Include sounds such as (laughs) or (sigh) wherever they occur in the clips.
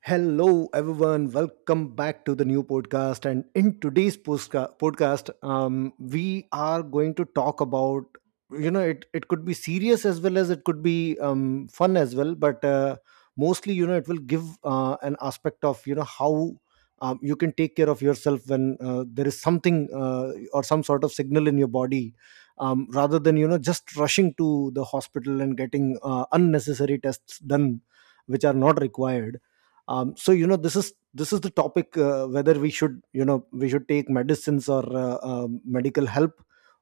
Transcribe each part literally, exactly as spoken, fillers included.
Hello, everyone. Welcome back to the new podcast. And in today's postka- podcast, um, we are going to talk about you know it it could be serious as well as it could be, um, fun as well. But uh, mostly, you know, it will give uh, an aspect of, you know how um, you can take care of yourself when uh, there is something, uh, or some sort of signal in your body. Um, rather than, you know just rushing to the hospital and getting uh, unnecessary tests done which are not required. Um, so you know this is this is the topic, uh, whether we should, you know we should take medicines, or uh, um medical help,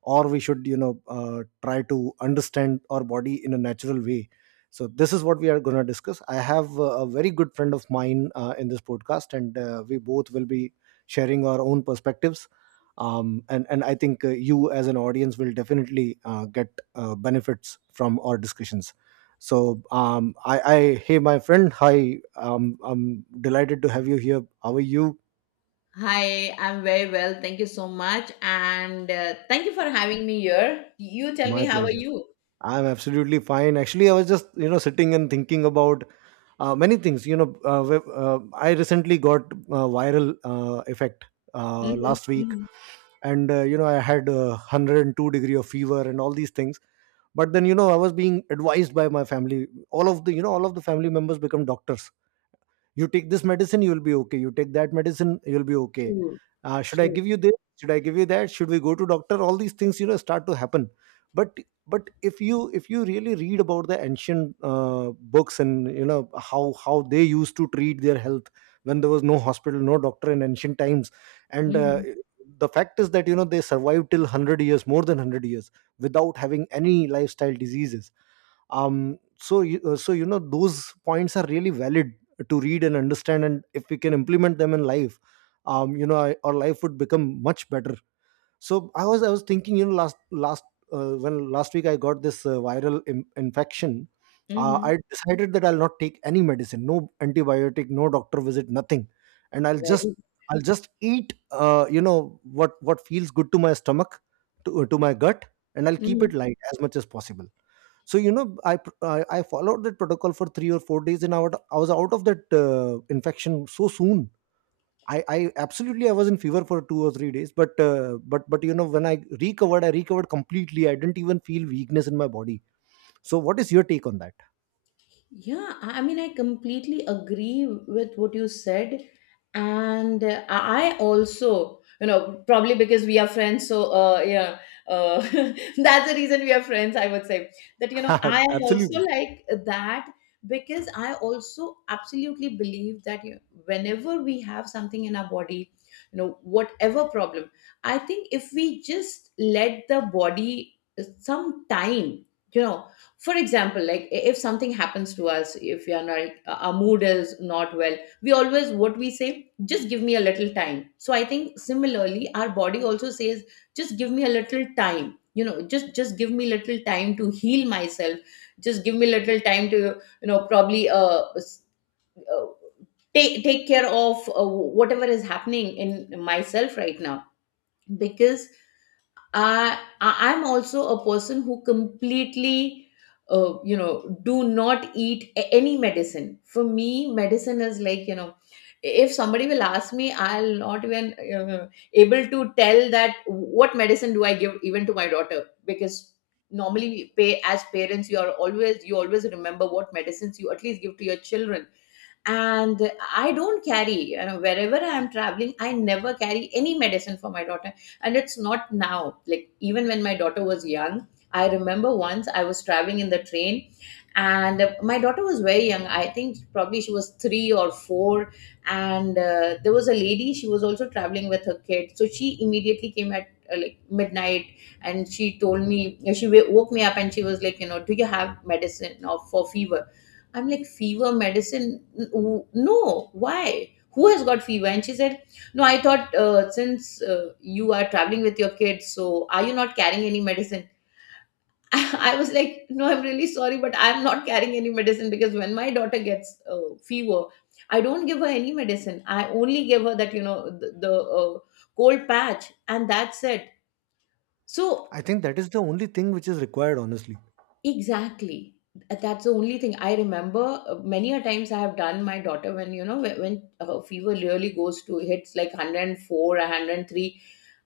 or we should, you know uh, try to understand our body in a natural way. So this is what we are going to discuss. I have uh, a very good friend of mine uh, in this podcast, and uh, we both will be sharing our own perspectives. Um, and and I think uh, you as an audience will definitely uh, get uh, benefits from our discussions. So um, I, I hey my friend, hi. Um, I'm delighted to have you here. How are you? Hi, I'm very well. Thank you so much. And uh, thank you for having me here. You tell My me, how are pleasure. you? I'm absolutely fine. Actually, I was just, you know sitting and thinking about uh, many things. You know, uh, wh- uh, I recently got uh, viral uh, effect uh, Mm-hmm, last week, mm-hmm. and uh, you know I had uh, one hundred and two degree of fever and all these things. But then, you know, I was being advised by my family. All of the, you know all of the family members become doctors. You take this medicine, you will be okay. You take that medicine, you'll be okay. True, Uh, should I give true. you this? Should I give you that? Should we go to doctor? All these things, you know, start to happen. but but if you, if you really read about the ancient uh, books, and you know, how how they used to treat their health when there was no hospital, no doctor in ancient times. And uh, Mm-hmm, the fact is that, you know, they survived till a hundred years, more than a hundred years, without having any lifestyle diseases. Um so you, uh, so you know, those points are really valid to read and understand, and if we can implement them in life, um you know I, our life would become much better. So i was i was thinking, you know, last last uh, when last week I got this uh, viral Im- infection. uh, mm-hmm. i decided that I'll not take any medicine, no antibiotic, no doctor visit, nothing. And i'll just Very. I'll just eat, uh, you know what what feels good to my stomach, to, to my gut, and I'll keep Mm-hmm. it light as much as possible. So you know, i pr- i, I followed that protocol for three or four days, and i, would, I was out of that uh, infection so soon. I, I absolutely, I was in fever for two or three days, but uh, but but you know, when I recovered, I recovered completely. I didn't even feel weakness in my body. So what is your take on Yeah, I I mean, I completely agree with what you said. And uh, I also, you know, probably because we are friends, so uh, yeah, uh, (laughs) that's the reason we are friends, I would say. That, you know, that? I (laughs) am also Absolutely. like that, because I also absolutely believe that you whenever we have something in our body, you know, whatever problem, I think if we just let the body uh, some time, you know, for example, like i- if something happens to us, if we are not uh, our mood is not well, we always, what we say, just give me a little time. So I think similarly our body also says, just give me a little time, you know just just give me little time to heal myself, just give me little time to you know probably uh, s- uh take take care of uh, whatever is happening in myself right now, because I, I- I'm also a person who completely, uh, you know, do not eat a- any medicine. For me, medicine is like, you know, if somebody will ask me, I'll not even uh, able to tell that what medicine do I give even to my daughter, because normally we pay, as parents you are always, you always remember what medicines you at least give to your children. And I don't carry, you know wherever I am traveling I never carry any medicine for my daughter. And it's not now, like even when my daughter was young, I remember once I was traveling in the train, and uh, my daughter was very young, I think probably she was three or four. And uh, there was a lady, she was also traveling with her kid, so she immediately came at uh, like midnight, and she told me, she wa- woke me up, and she was like, you know do you have medicine or for fever? I'm like, fever medicine? N- w- No, why? Who has got fever? And she said, no, I thought uh, since uh, you are traveling with your kids, so are you not carrying any medicine? (laughs) I was like, no, I'm really sorry, but I'm not carrying any medicine, because when my daughter gets uh, fever, I don't give her any medicine. I only give her that, you know, the, the uh, cold patch, and that's it. So. I think that is the only thing which is required, honestly. Exactly. That's the only thing I remember. Uh, Many a times I have done my daughter when, you know when, when, her fever really goes to, hits like one hundred four or one hundred three.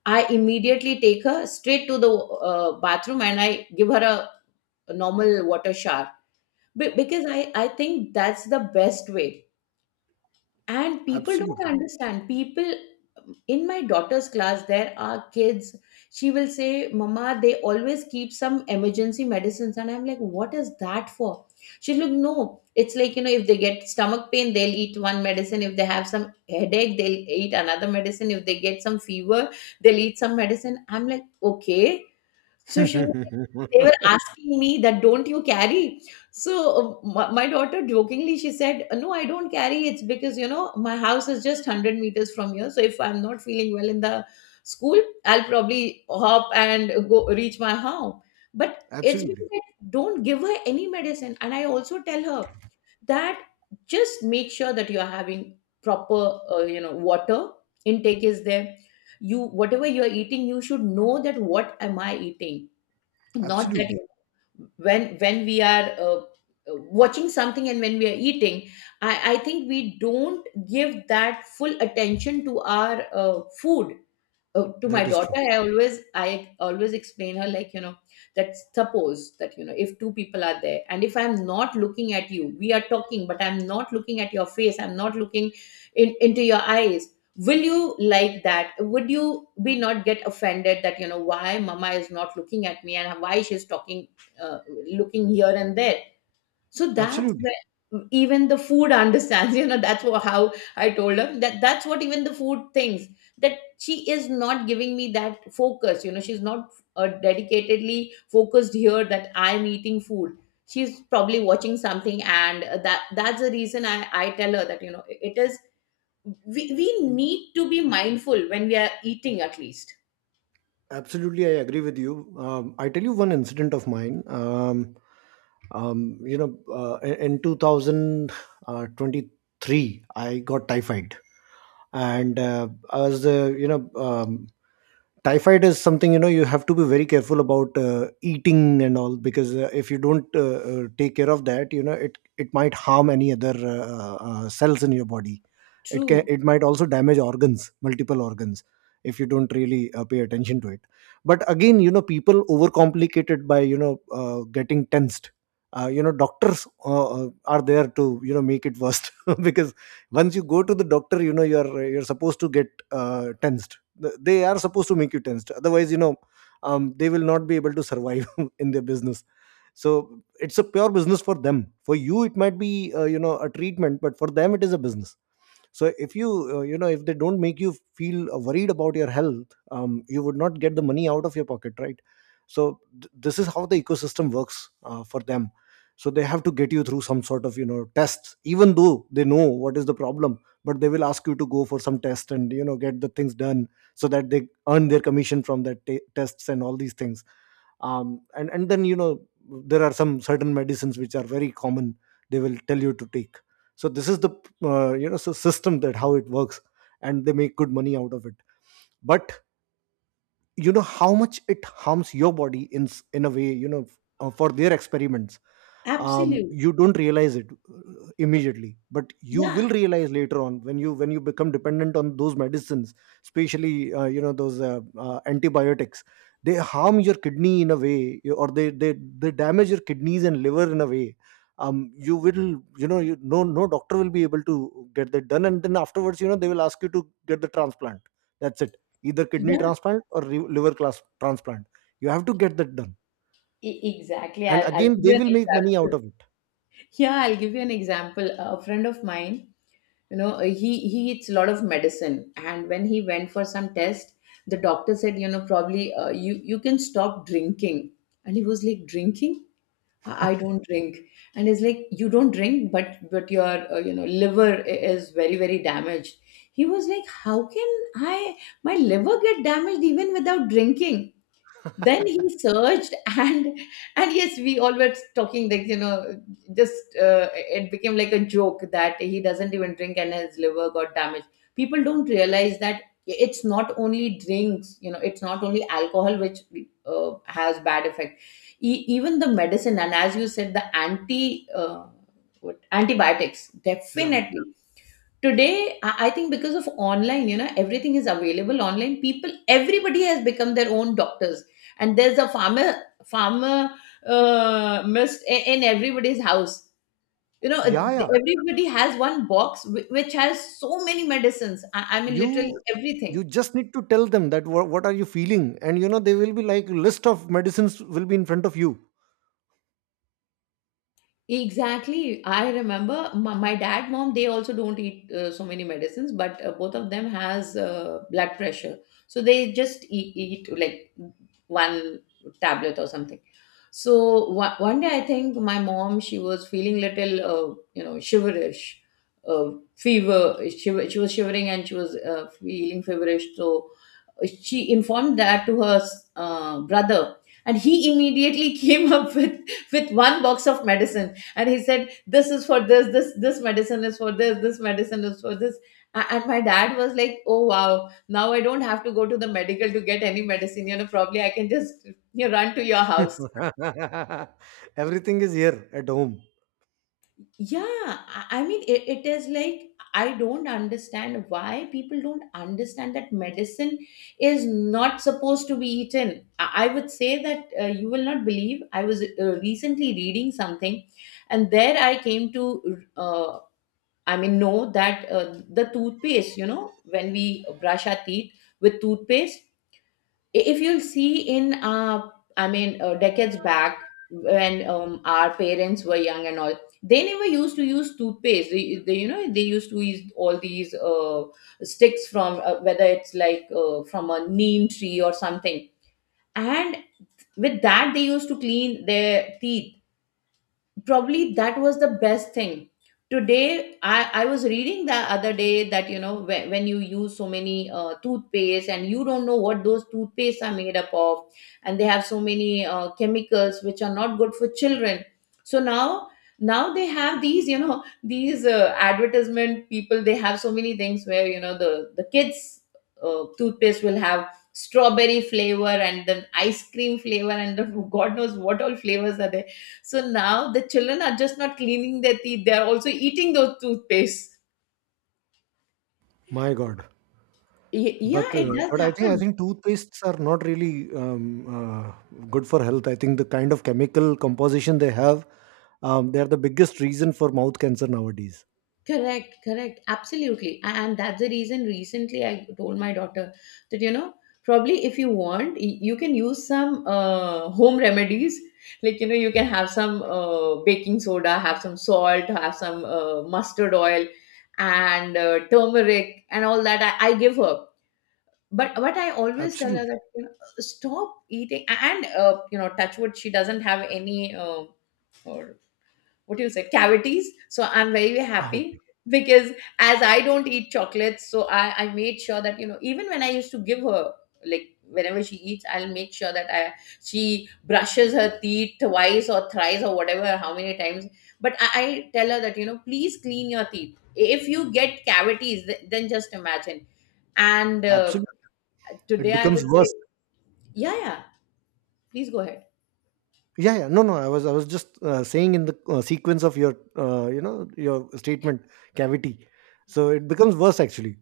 I immediately take her straight to the uh, bathroom, and I give her a, a normal water shower, Be- because I I think that's the best way, and people don't Absolutely. understand. People in my daughter's class, there are kids, she will say, mama, they always keep some emergency medicines. And I'm like, what is that for? She's like, no, it's like, you know if they get stomach pain they'll eat one medicine, if they have some headache they'll eat another medicine, if they get some fever they'll eat some medicine. I'm like, okay. So she was like, they were (laughs) asking me that, don't you carry? So uh, my, my daughter jokingly she said, no, I don't carry, it's because, you know my house is just one hundred meters from here. So if I'm not feeling well in the school, I'll probably hop and go reach my home. But it's Absolutely. because I don't give her any medicine, and I also tell her that, just make sure that you are having proper, uh, you know, water intake is there. You Whatever you are eating, you should know that, what am I eating, not that you Absolutely. when when we are uh, uh, watching something, and when we are eating, i i think we don't give that full attention to our uh, food. Uh, to my That is true. daughter i always i always explain her, like, you know that suppose that, you know if two people are there, and if I'm not looking at you, we are talking but I'm not looking at your face, I'm not looking in, into your eyes, will you like that, would you be not get offended that, you know why mama is not looking at me and why she's talking uh, looking here and there? So that's Absolutely. where even the food (laughs) understands, you know, that's wha- how I told her that, that's what even the food thinks, that she is not giving me that focus, you know, she's not uh, dedicatedly focused here that I'm eating food, she's probably watching something. And uh, that that's the reason I, I tell her that, you know it is, we, we need to be mindful when we are eating, at least. Absolutely, I agree with you. Um, I tell you one incident of mine. Um, um, you know, uh, in in two thousand twenty-three, I got typhoid, and uh, I uh, you know, um, typhoid is something, you know, you have to be very careful about, uh, eating and all, because uh, if you don't uh, uh, take care of that, you know, it it might harm any other uh, uh, cells in your body. It can, True, it might also damage organs, multiple organs, if you don't really uh, pay attention to it. But again, you know, people overcomplicate it by, you know uh, getting tensed. Uh, you know, doctors uh, uh, are there to, you know, make it worse (laughs) because once you go to the doctor, you know, you're you're supposed to get uh, tensed. Th- they are supposed to make you tensed, otherwise, you know, um, they will not be able to survive (laughs) in their business. So it's a pure business for them. For you, it might be, uh, you know a treatment, but for them, it is a business. So if you, uh, you know if they don't make you feel worried about your health, um, you would not get the money out of your pocket, right? So th- this is how the ecosystem works uh, for them. So they have to get you through some sort of, you know, tests, even though they know what is the problem. But they will ask you to go for some test and, you know, get the things done so that they earn their commission from that t- tests and all these things. Um, and and then, you know, there are some certain medicines which are very common they will tell you to take. So this is the uh, you know so system that how it works, and they make good money out of it. But you know how much it harms your body in, s- in a way, you know, f- uh, for their experiments. um, absolute, You don't realize it uh, immediately, but you will yeah, realize later on, when you, when you become dependent on those medicines, especially uh, you know those uh, uh, antibiotics. They harm your kidney in a way, or they, they they damage your kidneys and liver in a way. Um you will you know you, no, no doctor will be able to get that done, and then afterwards, you know, they will ask you to get the transplant. That's it. Either kidney yeah, transplant or re- liver class transplant, you have to get that done. E- exactly. And I'll, I'll again, give they you an will make money out example. of it. Yeah, I'll give you an example. A friend of mine, you know, uh, he he eats a lot of medicine, and when he went for some test, the doctor said, you know, probably uh, you you can stop drinking. And he was like, drinking? I I don't drink. And he's like, you don't drink, but but your uh, you know liver i- is very very damaged. He was like, how can I my liver get damaged even without drinking? Then he searched (laughs) and and yes, we all were talking like, you know just uh, it became like a joke, that he doesn't even drink and his liver got damaged. People don't realize that, it's not only drinks, you know it's not only alcohol which uh, has bad effect, e- even the medicine. And as you said, the anti uh, what, antibiotics, Yeah, definitely. Today, i I think, because of online, you know everything is available online, people, everybody has become their own doctors. And there's a farmer farmer uh, mist i- in everybody's house, you know yeah, yeah. everybody has one box, whi- which has so many medicines, i, I mean, literally you everything. you just need to tell them that what, what are you feeling, and you know they will be like, list of medicines will be in front of you. Exactly. I remember my, my dad, mom, they also don't eat uh, so many medicines, but uh, both of them has uh, blood pressure. So they just eat, eat like one tablet or something. So one, one day, I think my mom, she was feeling little, uh, you know, shiverish, uh, fever. She, she was shivering, and she was uh, feeling feverish. So she informed that to her uh, brother, and he immediately (laughs) came up with, with one box of medicine. And he said, this is for this, this this medicine is for this, this medicine is for this. A- and my dad was like, oh wow, now I don't have to go to the medical to get any medicine, you know probably I can just, you know, run to your house. (laughs) Everything is here at home. Yeah. I I mean, it, it is like, I don't understand why people don't understand that medicine is not supposed to be eaten. I, I would say that, uh, you will not believe, I was uh, recently reading something, and there I came to uh, I mean, know that uh, the toothpaste, you know, when we brush our teeth with toothpaste, i- if you'll see, in, uh, I mean, uh, decades back when um, our parents were young and all, they never used to use toothpaste. They, they you know, they used to use all these uh, sticks, from uh, whether it's like uh, from a neem tree or something, and with that they used to clean their teeth. Probably that was the best thing. Today i i was reading, the other day, that, you know when, when, you use so many uh, toothpaste, and you don't know what those toothpaste are made up of, and they have so many uh, chemicals which are not good for children. So now now they have these, you know these uh, advertisement people, they have so many things where, you know the the kids' uh, toothpaste will have strawberry flavor and then ice cream flavor, and the, (laughs) god knows what all flavors are there. So now the children are just not cleaning their teeth, they are also eating those toothpaste. My god. Y- but Yeah, it uh, does but I think, i happen. think toothpastes are not really, um, uh, good for health. I think the kind of chemical composition they have, um, they are the biggest reason for mouth cancer nowadays. Correct, correct. Absolutely. A- And that's the reason, recently I told my daughter that, you know, probably if you want, y- you can use some uh, home remedies. Like, you know, you can have some uh, baking soda, have some salt, have some uh, mustard oil, and uh, turmeric, and all that. I, I give her. But what I always tell her Absolutely. that, you know, uh, stop eating. And uh, you know touch wood, she doesn't have any uh, or, what do you say, cavities. So I'm very very Ah, okay. happy, because as I don't eat chocolates, so I, I made sure that, you know even when I used to give her, like whenever she eats, I'll make sure that, I she brushes her teeth twice or thrice, or whatever, how many times. But I, I tell her that, you know please clean your teeth, if you get cavities, th- then just imagine. And uh, Absolutely. It today, I becomes would say, worse. yeah, yeah, please go ahead. Yeah, yeah, no, no, I was, i was just uh, saying in the uh, sequence of your uh, you know your statement. Cavity. So it becomes worse, actually,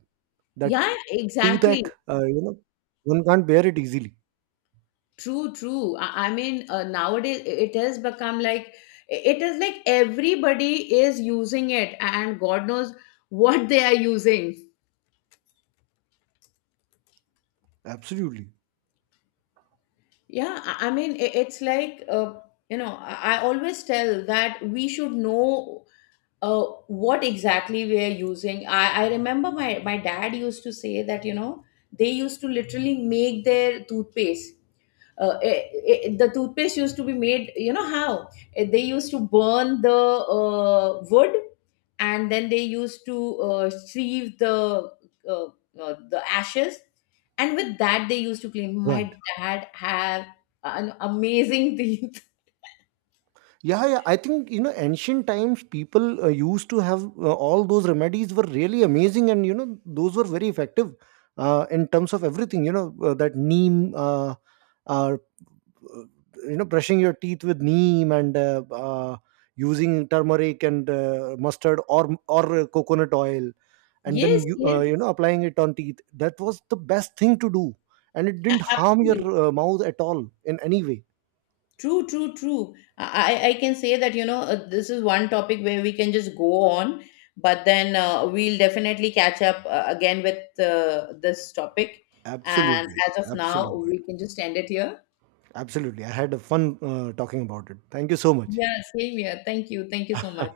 that Yeah, toothache, exactly. uh, you know one can't bear it easily. True, true. I, I mean, uh, nowadays, it has become like, it is like everybody is using it, and God knows what they are using. Absolutely. Yeah, I I mean, i- it's like, uh, you know, I I always tell that we should know uh, what exactly we are using. I, I remember my, my, dad used to say that, you know, they used to literally make their toothpaste. uh, it, it, the toothpaste used to be made, you know how. Uh, they used to burn the uh, wood, and then they used to uh, sieve the uh, uh, the ashes, and with that they used to clean my Right. dad had an amazing teeth. Yeah, yeah, I think, you know, ancient times, people uh, used to have uh, all those remedies were really amazing, and you know, those were very effective uh, in terms of everything, you know, uh, that neem, uh, uh, uh, you know, brushing your teeth with neem, and uh, uh, using turmeric and uh, mustard, or or uh, coconut oil, (laughs) and then Yes, you, uh, yes. you know applying it on teeth, that was the best thing to do, and it a- didn't harm your absolutely uh, mouth at all in any way. True, true, true. I, I I can say that, you know, uh, this is one topic where we can just go on, but then uh, we'll definitely catch up uh, again with uh, this topic. And Absolutely. as of now, Absolutely. we can just end it here. Absolutely, I had a fun uh, talking about it. Thank you so much. Yeah, same here. Thank you. Thank you so much.